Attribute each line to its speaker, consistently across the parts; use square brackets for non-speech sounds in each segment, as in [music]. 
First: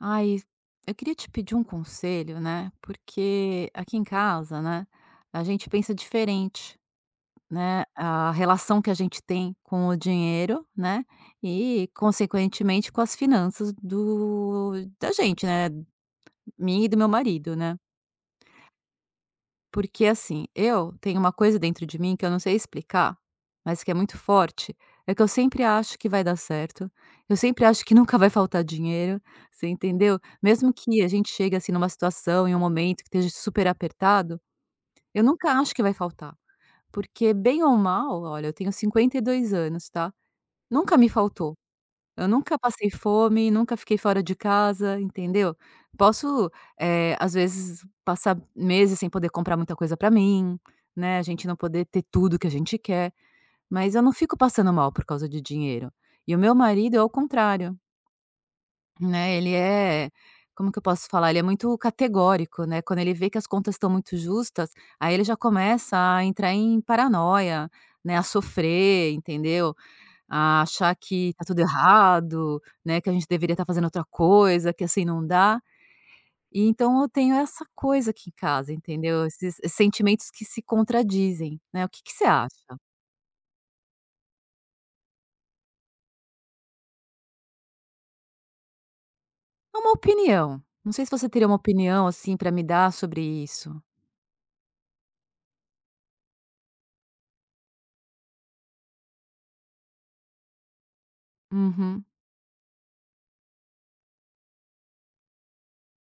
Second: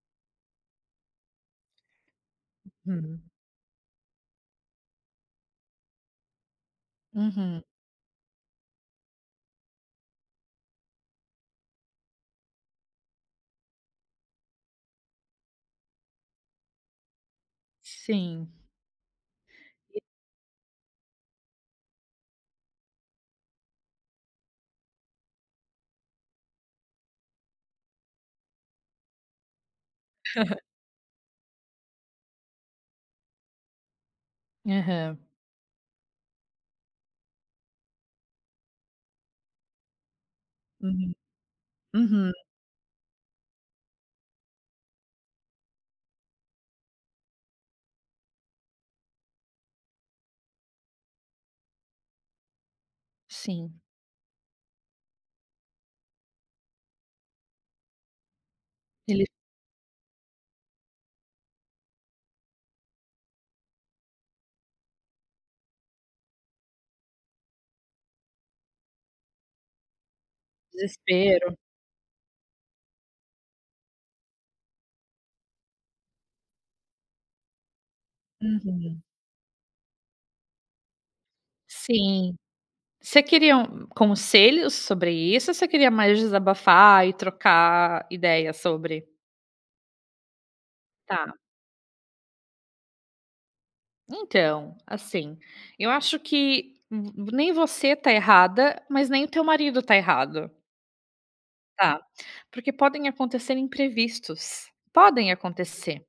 Speaker 1: Ai, eu queria te pedir um conselho, né?
Speaker 2: Uhum,
Speaker 1: Porque aqui em casa, né, a gente pensa diferente,
Speaker 2: uhum,
Speaker 1: né? A relação que a gente tem com o dinheiro, né? E, consequentemente, com as finanças do da gente, né? Minha e do meu marido, né?
Speaker 2: sim.
Speaker 1: Porque assim, eu tenho uma coisa dentro de mim que eu não sei explicar, mas que é muito forte, é que eu sempre acho que vai dar certo, eu sempre acho que [laughs] nunca vai faltar dinheiro, você entendeu? Mesmo
Speaker 2: [laughs]
Speaker 1: que a gente chegue assim numa situação, em um momento que esteja super apertado,
Speaker 2: Aham,
Speaker 1: eu nunca acho que vai faltar. Porque bem ou mal, olha, eu tenho 52 anos, tá? Nunca me
Speaker 2: uhum,
Speaker 1: faltou. Eu
Speaker 2: uhum,
Speaker 1: nunca passei fome, nunca fiquei fora de casa, entendeu? Posso, às vezes, passar meses sem poder comprar muita coisa pra mim, né, a gente não poder ter tudo que a gente quer,
Speaker 2: sim.
Speaker 1: mas eu não fico passando mal por causa de dinheiro. E o meu marido é o contrário,
Speaker 2: Ele
Speaker 1: né, ele é como que eu posso falar? Ele é muito categórico, né, quando ele vê que as contas estão muito justas, aí ele já começa a entrar em paranoia, né, a sofrer, entendeu? A achar que tá
Speaker 2: Desespero.
Speaker 1: tudo errado, né, que a gente deveria estar fazendo outra coisa, que assim não dá. E então eu tenho essa coisa aqui em casa,
Speaker 2: Uhum,
Speaker 1: entendeu? Esses sentimentos que se contradizem, né. O que que você
Speaker 2: sim.
Speaker 1: acha?
Speaker 2: Você queria um conselhos sobre isso ou você queria mais desabafar e trocar ideia sobre?
Speaker 1: É uma opinião. Não sei se
Speaker 2: Tá,
Speaker 1: você teria uma opinião, assim, pra me dar sobre isso.
Speaker 2: então, assim, eu acho que v nem você tá errada, mas nem o teu marido tá errado, tá?
Speaker 1: Uhum,
Speaker 2: Porque podem acontecer imprevistos, podem acontecer.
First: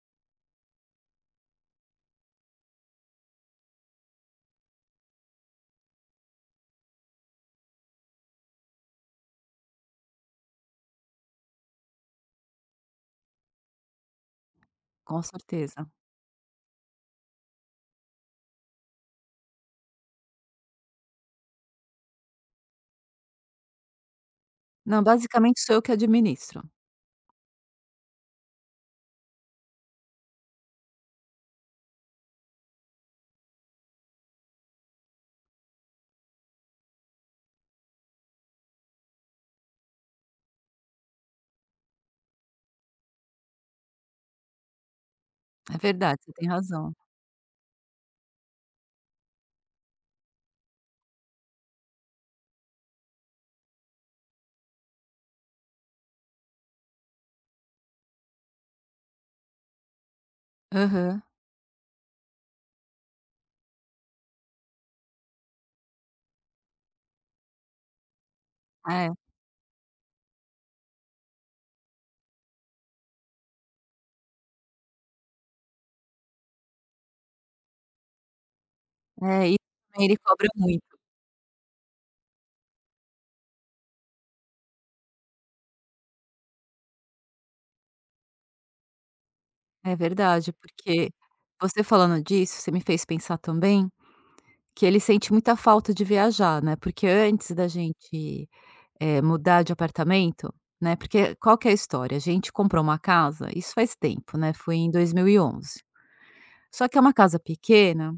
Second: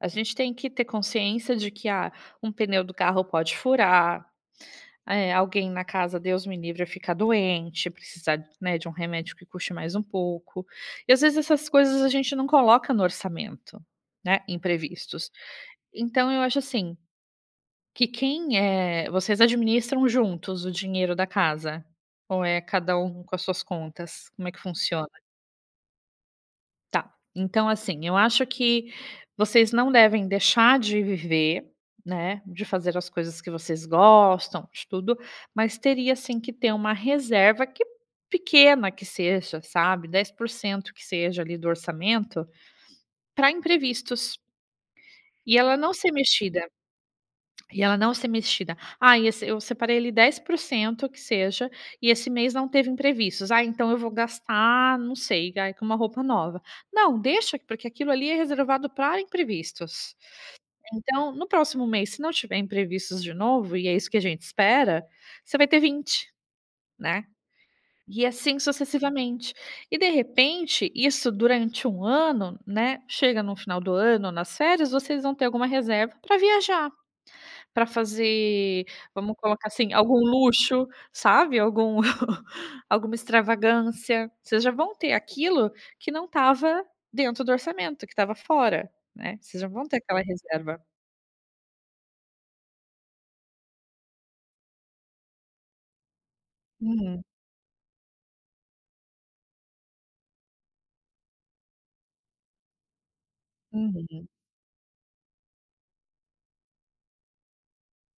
Speaker 2: A gente tem que ter consciência de que, um pneu do carro pode furar, alguém na casa, Deus me livre, ficar doente, precisar, né, de um remédio que custe mais um pouco. E às vezes essas coisas a gente não coloca no orçamento, né,
Speaker 1: com
Speaker 2: imprevistos.
Speaker 1: certeza.
Speaker 2: Então eu acho assim, que vocês administram juntos o dinheiro da casa? Ou é cada um com as suas contas? Como é que
Speaker 1: Não,
Speaker 2: funciona?
Speaker 1: basicamente sou eu que administro.
Speaker 2: Tá, então assim, eu acho que vocês não devem deixar de viver, né, de fazer as coisas que vocês gostam, de tudo, mas teria sim que ter uma reserva que pequena que seja, sabe, 10% que seja ali do orçamento, para imprevistos, e ela
Speaker 1: É
Speaker 2: não ser
Speaker 1: verdade, você tem
Speaker 2: mexida.
Speaker 1: razão.
Speaker 2: E ela não ser mexida. "Ah, e esse eu separei ele 10% que seja, e esse mês não teve imprevistos. Ah, então eu vou gastar, não sei, ai, com uma roupa nova". Não, deixa, porque aquilo ali é reservado para imprevistos.
Speaker 1: Aham.
Speaker 2: Então, no próximo mês, se não tiver imprevistos de novo, e é isso que a gente espera, você vai ter 20, né. E assim
Speaker 1: É,
Speaker 2: sucessivamente. E de repente, isso durante um ano, né, chega no final do ano, nas férias, vocês vão ter alguma reserva para viajar. Pra fazer, vamos
Speaker 1: é, e
Speaker 2: colocar assim,
Speaker 1: ele
Speaker 2: algum
Speaker 1: cobra muito.
Speaker 2: luxo, sabe, algum [laughs] alguma extravagância, vocês já vão ter aquilo que não estava dentro do orçamento, que estava fora, né, vocês já vão
Speaker 1: É
Speaker 2: ter aquela
Speaker 1: verdade,
Speaker 2: reserva.
Speaker 1: porque você falando disso, você me fez pensar também que ele sente muita falta de viajar, né, porque
Speaker 2: Uhum,
Speaker 1: antes da gente, mudar de apartamento, né, porque qual que é a história? A gente comprou uma casa isso faz
Speaker 2: uhum,
Speaker 1: tempo, né, foi em 2011. Só que é uma casa pequena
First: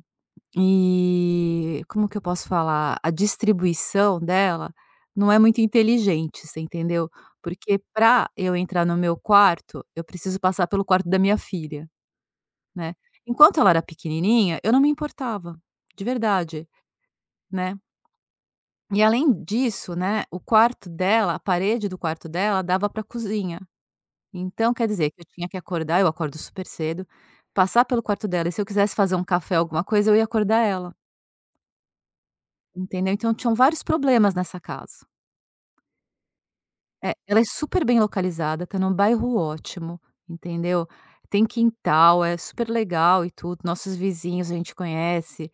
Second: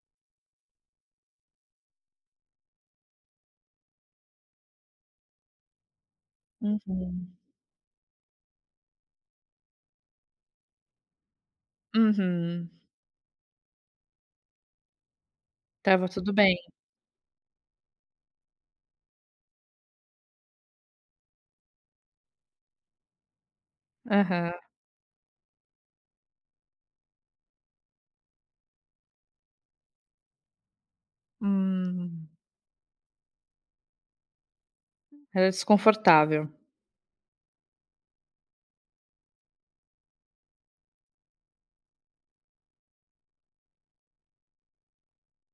Speaker 1: e como que eu posso falar? A distribuição dela não é muito inteligente, você entendeu?
Speaker 2: uhum,
Speaker 1: Porque para eu entrar no meu quarto, eu preciso passar pelo quarto da minha filha,
Speaker 2: uhum.
Speaker 1: né. Enquanto ela era pequenininha, eu não me importava, de
Speaker 2: Estava tudo bem.
Speaker 1: verdade, né. E além disso, né, o quarto dela, a parede do quarto dela dava para a cozinha.
Speaker 2: Aham.
Speaker 1: Então quer dizer que eu tinha que acordar, eu acordo super cedo, passar pelo quarto dela e se eu quisesse fazer um café, alguma coisa, eu ia acordar ela,
Speaker 2: Hum,
Speaker 1: entendeu. Então tinham vários problemas nessa casa.
Speaker 2: era desconfortável.
Speaker 1: É, ela é super bem localizada, está num bairro ótimo, entendeu. Tem quintal, é super legal e tudo, nossos vizinhos a gente conhece,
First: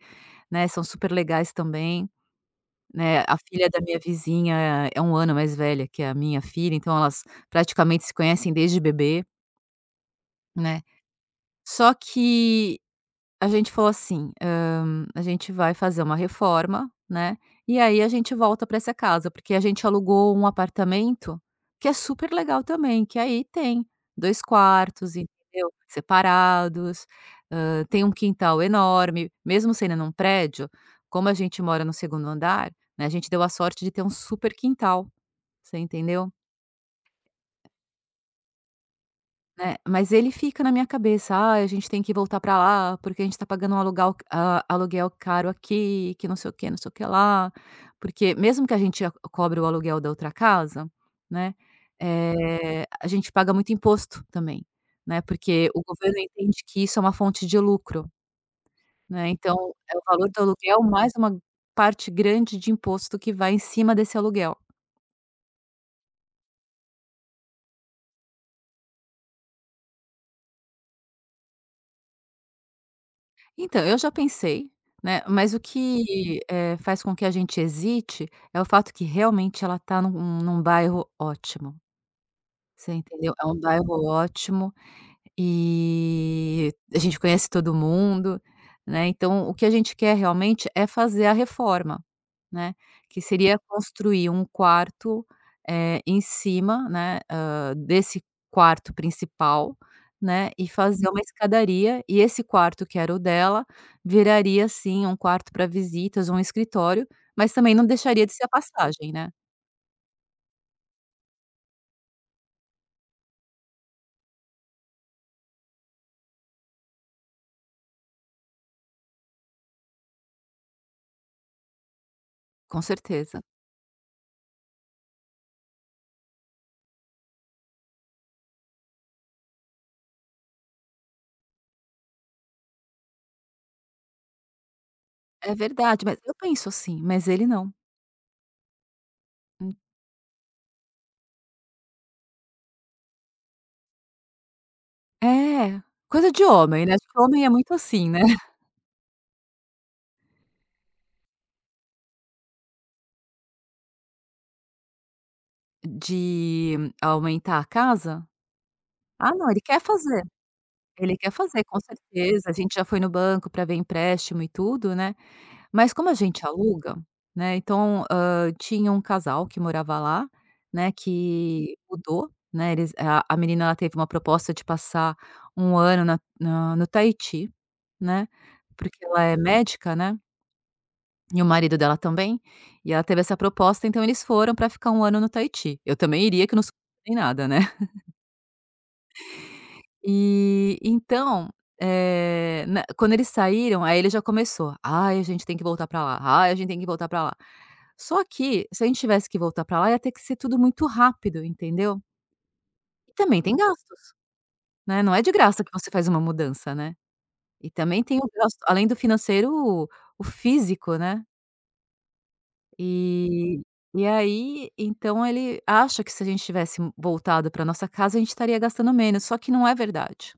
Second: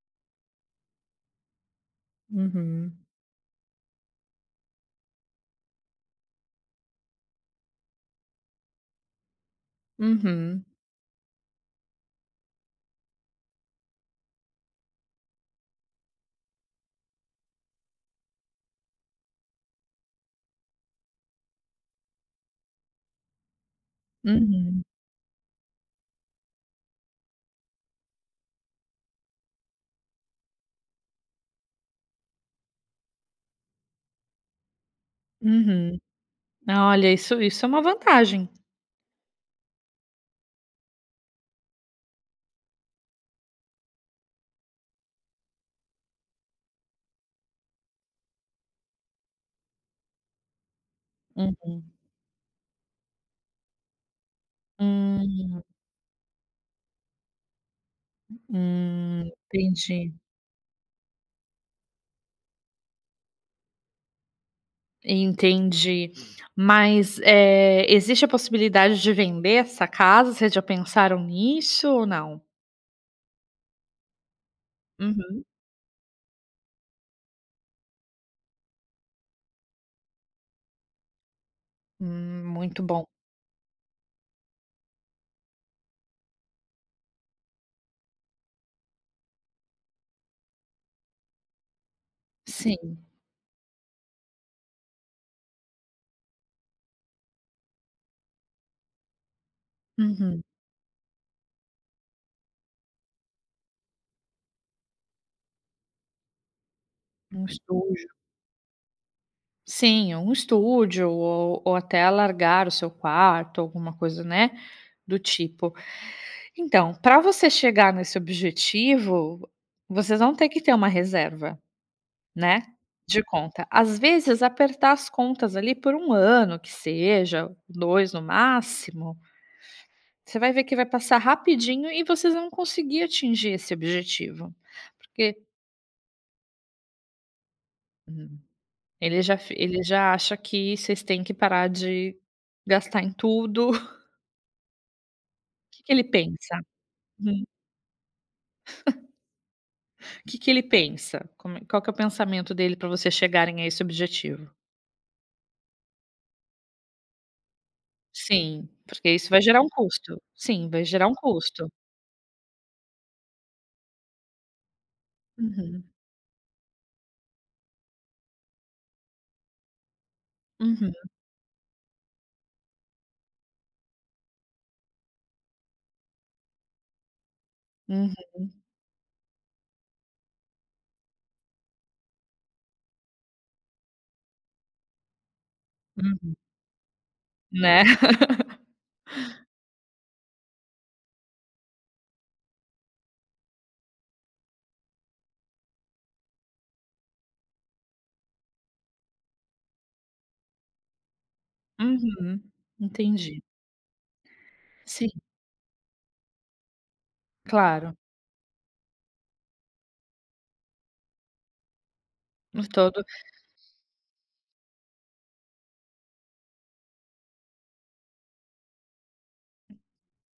Speaker 1: né, são super legais também.
Speaker 2: Uhum,
Speaker 1: Né, a filha da minha vizinha é um ano mais velha que a minha filha, então elas praticamente se conhecem desde bebê,
Speaker 2: uhum,
Speaker 1: né. Só que a gente falou assim: A gente vai fazer uma reforma, né, e aí a gente volta pra essa casa", porque a gente alugou um apartamento que é super legal também, que aí tem dois
Speaker 2: uhum,
Speaker 1: quartos, entendeu, separados, tem um quintal enorme, mesmo sendo num prédio, como a gente mora no segundo andar, né, a gente deu a sorte de ter um super quintal, você
Speaker 2: uhum.
Speaker 1: entendeu?
Speaker 2: Ah, olha, isso é uma vantagem.
Speaker 1: Né, mas ele fica na minha cabeça: "Ah, a gente tem que voltar pra lá, porque a gente tá pagando um aluguel a aluguel caro aqui, que não sei o que, não sei o que lá". Porque mesmo que a gente a cobre o aluguel da outra casa, né,
Speaker 2: Uhum,
Speaker 1: a gente paga muito imposto também, né,
Speaker 2: hum,
Speaker 1: porque o governo entende que isso é uma fonte de lucro, né, então é o
Speaker 2: entendi.
Speaker 1: valor do aluguel mais uma parte grande de imposto que vai em cima desse aluguel.
Speaker 2: Entendi. Mas, existe a possibilidade de vender essa casa? Vocês já pensaram nisso ou não?
Speaker 1: Então, eu já pensei, né,
Speaker 2: Uhum.
Speaker 1: mas o que, faz com que a gente hesite é o fato que realmente ela está num bairro ótimo,
Speaker 2: Muito
Speaker 1: você
Speaker 2: bom.
Speaker 1: entendeu? É um bairro ótimo, e a gente conhece todo mundo, né, então o que a gente quer realmente é fazer a reforma, né,
Speaker 2: Sim.
Speaker 1: que seria construir um quarto, em cima, né, desse quarto principal,
Speaker 2: Uhum.
Speaker 1: né, e fazer uma escadaria e esse quarto que era o dela, viraria assim um quarto para visitas, um escritório,
Speaker 2: Um
Speaker 1: mas também não
Speaker 2: estúdio.
Speaker 1: deixaria de ser a passagem, né,
Speaker 2: Sim, um estúdio ou até alargar o seu quarto, alguma coisa, né, do tipo. Então, para você chegar nesse objetivo, vocês vão ter que ter uma reserva. Né,
Speaker 1: com
Speaker 2: de
Speaker 1: certeza.
Speaker 2: conta. Às vezes apertar as contas ali por um ano que seja, 2 no máximo, você vai ver que vai passar rapidinho e vocês vão conseguir atingir esse objetivo. Porque
Speaker 1: É verdade, mas eu penso assim, mas ele não.
Speaker 2: hum, ele já acha que vocês têm que parar de gastar em tudo. [laughs] O
Speaker 1: É,
Speaker 2: que que ele
Speaker 1: coisa de
Speaker 2: pensa?
Speaker 1: homem, né, acho que
Speaker 2: Hum,
Speaker 1: homem é muito assim, né, [laughs]
Speaker 2: o que que ele pensa? Como é qual que é o pensamento dele para vocês chegarem a esse objetivo?
Speaker 1: de aumentar a casa.
Speaker 2: Sim, porque isso
Speaker 1: Ah
Speaker 2: vai
Speaker 1: não,
Speaker 2: gerar um custo. Sim, vai gerar um
Speaker 1: ele quer fazer,
Speaker 2: custo.
Speaker 1: com certeza, a gente já foi no banco para ver empréstimo e tudo, né,
Speaker 2: Uhum,
Speaker 1: mas como a gente aluga, né, então, tinha um casal que morava lá,
Speaker 2: uhum,
Speaker 1: né, que mudou, né, eles a menina ela teve uma proposta de passar um ano na na no Tahiti,
Speaker 2: uhum.
Speaker 1: né, porque ela é médica, né. E o marido dela também, e ela teve essa proposta, então eles foram para ficar um ano no Tahiti. Eu também
Speaker 2: Uhum.
Speaker 1: iria que eu não sou nem nada, né. [laughs]
Speaker 2: Né.
Speaker 1: E então, eh, na quando eles saíram, aí ele já começou: "Ai, a gente tem que voltar pra lá. Ai, a gente tem que voltar pra lá". Só que, se a gente tivesse que voltar pra lá, ia ter que ser tudo muito rápido, entendeu.
Speaker 2: Uhum.
Speaker 1: E
Speaker 2: Entendi.
Speaker 1: também tem gastos, né,
Speaker 2: Sim,
Speaker 1: não é de graça que você faz uma mudança, né. E
Speaker 2: claro,
Speaker 1: também tem o gasto além do financeiro, o físico, né.
Speaker 2: no todo.
Speaker 1: E e aí, então ele acha que se a gente tivesse voltado para nossa casa, a gente estaria gastando menos, só que não é verdade,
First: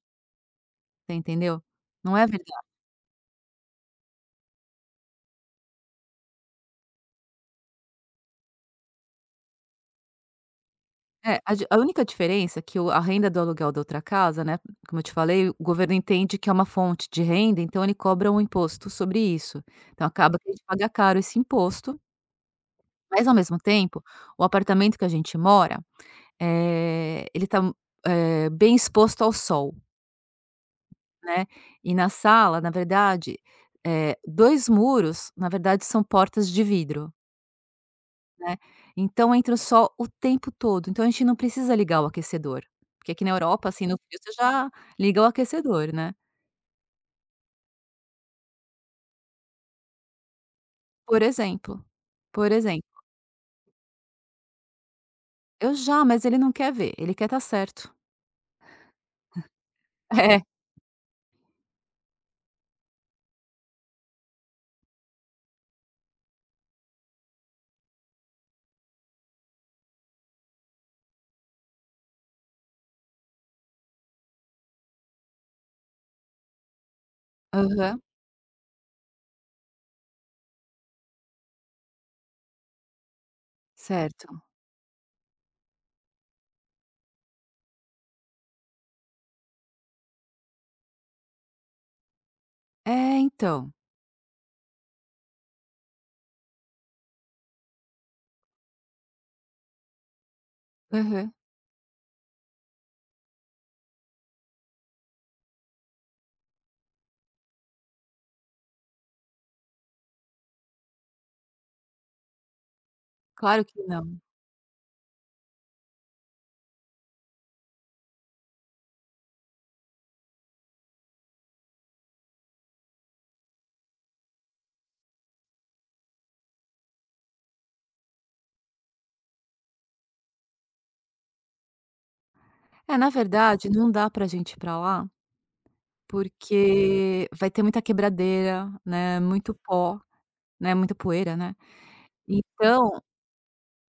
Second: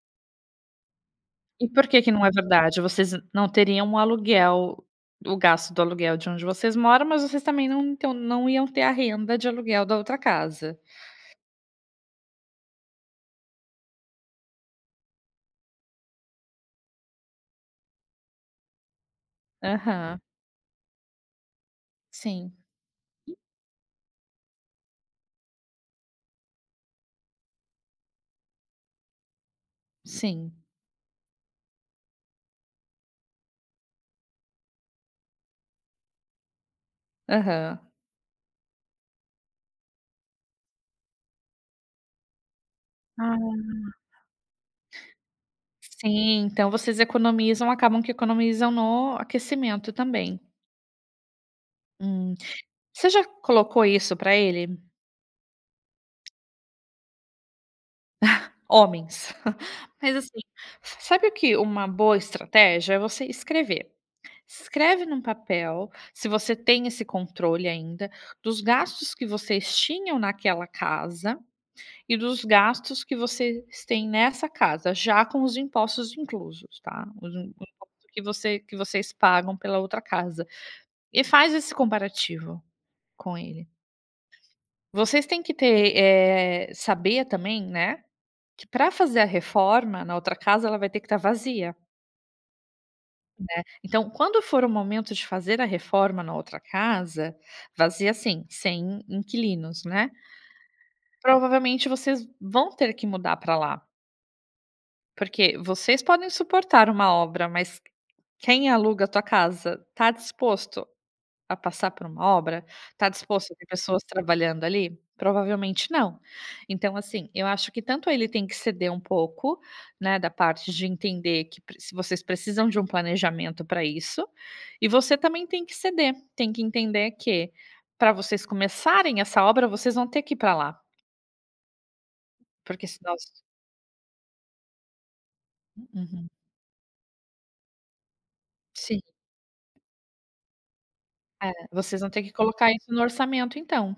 Speaker 1: você entendeu?
Speaker 2: E por que que
Speaker 1: Não
Speaker 2: não
Speaker 1: é
Speaker 2: é
Speaker 1: verdade.
Speaker 2: verdade? Vocês não teriam um aluguel o gasto do aluguel de onde vocês moram, mas vocês também não então não iam ter a renda de aluguel da outra casa.
Speaker 1: É, a única diferença é que o a renda do aluguel da outra casa, né, como eu te falei, o governo entende que é uma fonte de renda, então ele cobra um imposto sobre isso. Então
Speaker 2: Aham.
Speaker 1: acaba que a gente paga caro esse imposto,
Speaker 2: Sim,
Speaker 1: mas ao mesmo tempo, o apartamento que a gente mora, ele está bem exposto ao sol.
Speaker 2: sim.
Speaker 1: Né, e na sala, na verdade, 2 muros, na verdade, são portas de vidro,
Speaker 2: Aham.
Speaker 1: né, então entra o sol o tempo todo, então a gente não precisa ligar o aquecedor, porque aqui na
Speaker 2: Ah,
Speaker 1: Europa, assim, no frio você já liga o aquecedor, né.
Speaker 2: sim, então vocês economizam acabam que economizam no aquecimento também.
Speaker 1: Por exemplo,
Speaker 2: Hum.
Speaker 1: por exemplo.
Speaker 2: Você já colocou isso para ele?
Speaker 1: Eu já, mas ele não quer ver, ele quer estar certo.
Speaker 2: Homens. [laughs] Mas assim,
Speaker 1: [laughs] É.
Speaker 2: sabe o que uma boa estratégia é você escrever. Escreve num papel, se você tem esse controle ainda, dos gastos que vocês tinham naquela casa e dos gastos que vocês têm nessa casa, já com os impostos inclusos, tá? Os im o
Speaker 1: Aham.
Speaker 2: imposto que vocês pagam pela outra casa. E faz esse comparativo com ele.
Speaker 1: Certo.
Speaker 2: Vocês têm que ter, saber também, né, que para fazer a reforma na outra casa, ela vai ter que estar vazia.
Speaker 1: É, então.
Speaker 2: Então, quando for o momento de fazer a reforma na outra casa, vazia assim, sem inquilinos, né?
Speaker 1: Aham.
Speaker 2: Provavelmente vocês vão ter que mudar para lá, porque vocês podem suportar uma obra, mas quem aluga a tua casa está disposto a passar por uma obra? Está disposto a ter
Speaker 1: Claro que
Speaker 2: pessoas
Speaker 1: não.
Speaker 2: trabalhando ali? Provavelmente não. Então, assim, eu acho que tanto ele tem que ceder um pouco, né, da parte de entender que pre se vocês precisam de um planejamento para isso, e você também tem que ceder, tem que entender que para vocês começarem essa obra, vocês vão ter que ir para lá, porque
Speaker 1: É, na
Speaker 2: senão
Speaker 1: verdade, não dá pra gente ir pra lá,
Speaker 2: uhum,
Speaker 1: porque vai ter muita quebradeira,
Speaker 2: sim,
Speaker 1: né, muito pó. Né, muita poeira,
Speaker 2: é,
Speaker 1: né.
Speaker 2: vocês vão ter que colocar isso no
Speaker 1: Então,
Speaker 2: orçamento então.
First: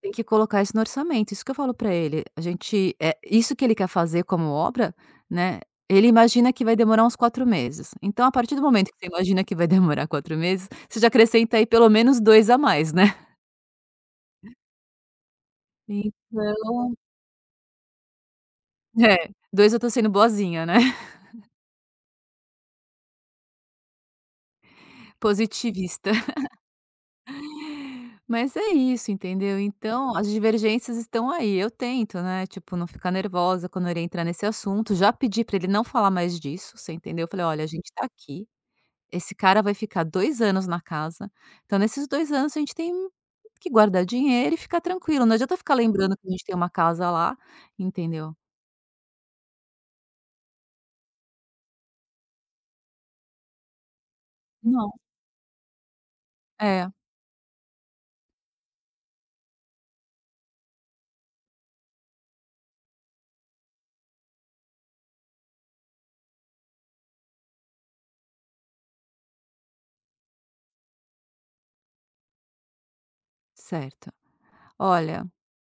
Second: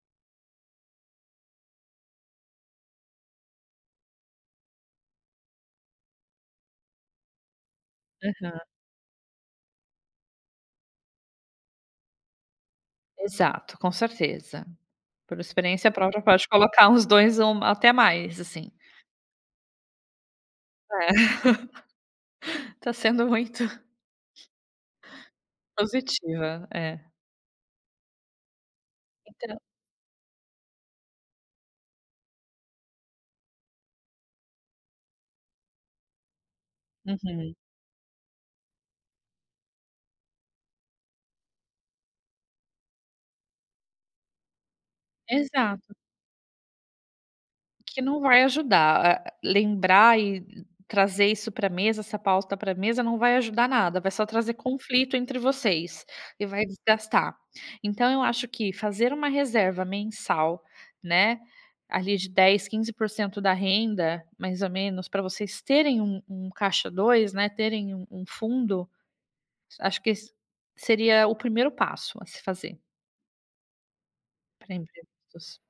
Speaker 1: tem que colocar isso no orçamento, isso que eu falo pra ele, a gente isso que ele quer fazer como obra, né, ele imagina que vai demorar uns 4 meses. Então, a partir
Speaker 2: Aham,
Speaker 1: do momento que você imagina que vai [laughs] demorar 4 meses, você já acrescenta aí pelo menos 2 a mais, né.
Speaker 2: exato, com certeza. Por experiência própria, pode colocar
Speaker 1: Então
Speaker 2: uns 2 ou até mais, assim.
Speaker 1: é, 2 eu tô sendo boazinha, né,
Speaker 2: É,
Speaker 1: [laughs]
Speaker 2: [laughs] tá sendo muito [laughs]
Speaker 1: positivista.
Speaker 2: positiva, é.
Speaker 1: Mas é isso,
Speaker 2: Então
Speaker 1: entendeu? Então, as divergências estão aí. Eu tento, né, tipo, não ficar nervosa quando ele entrar nesse assunto. Já pedi pra ele não falar mais disso, você entendeu? Eu falei:
Speaker 2: uhum.
Speaker 1: "Olha, a gente tá aqui, esse cara vai ficar 2 anos na casa, então nesses 2 anos a gente tem que guardar dinheiro e ficar tranquilo, não adianta ficar
Speaker 2: Exato,
Speaker 1: lembrando que a gente tem uma casa lá",
Speaker 2: que não
Speaker 1: entendeu?
Speaker 2: vai ajudar, lembrar e trazer isso para mesa, essa pauta para mesa, não vai ajudar nada, vai só trazer
Speaker 1: Não.
Speaker 2: conflito entre vocês e vai
Speaker 1: É,
Speaker 2: desgastar. Então eu acho que fazer uma reserva mensal, né, ali de dez, 15% da renda, mais ou menos, para vocês terem um caixa 2, né, terem um fundo, acho que esse seria o primeiro passo a se fazer
Speaker 1: certo.
Speaker 2: para
Speaker 1: Olha
Speaker 2: empréstimos.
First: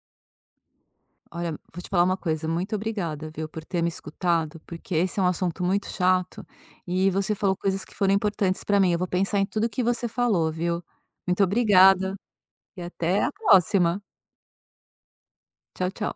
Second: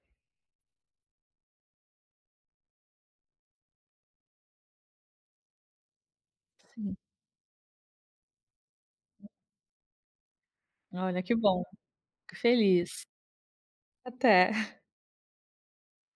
Speaker 1: Olha, vou te falar uma coisa, muito obrigada, viu, por ter me escutado, porque esse é um assunto muito chato
Speaker 2: Sim.
Speaker 1: e você falou coisas que foram importantes para mim. Eu vou pensar em tudo que você falou, viu?
Speaker 2: Olha, que
Speaker 1: Muito
Speaker 2: bom,
Speaker 1: obrigada
Speaker 2: fico
Speaker 1: e
Speaker 2: feliz.
Speaker 1: até a próxima.
Speaker 2: Até.
Speaker 1: Tchau, tchau.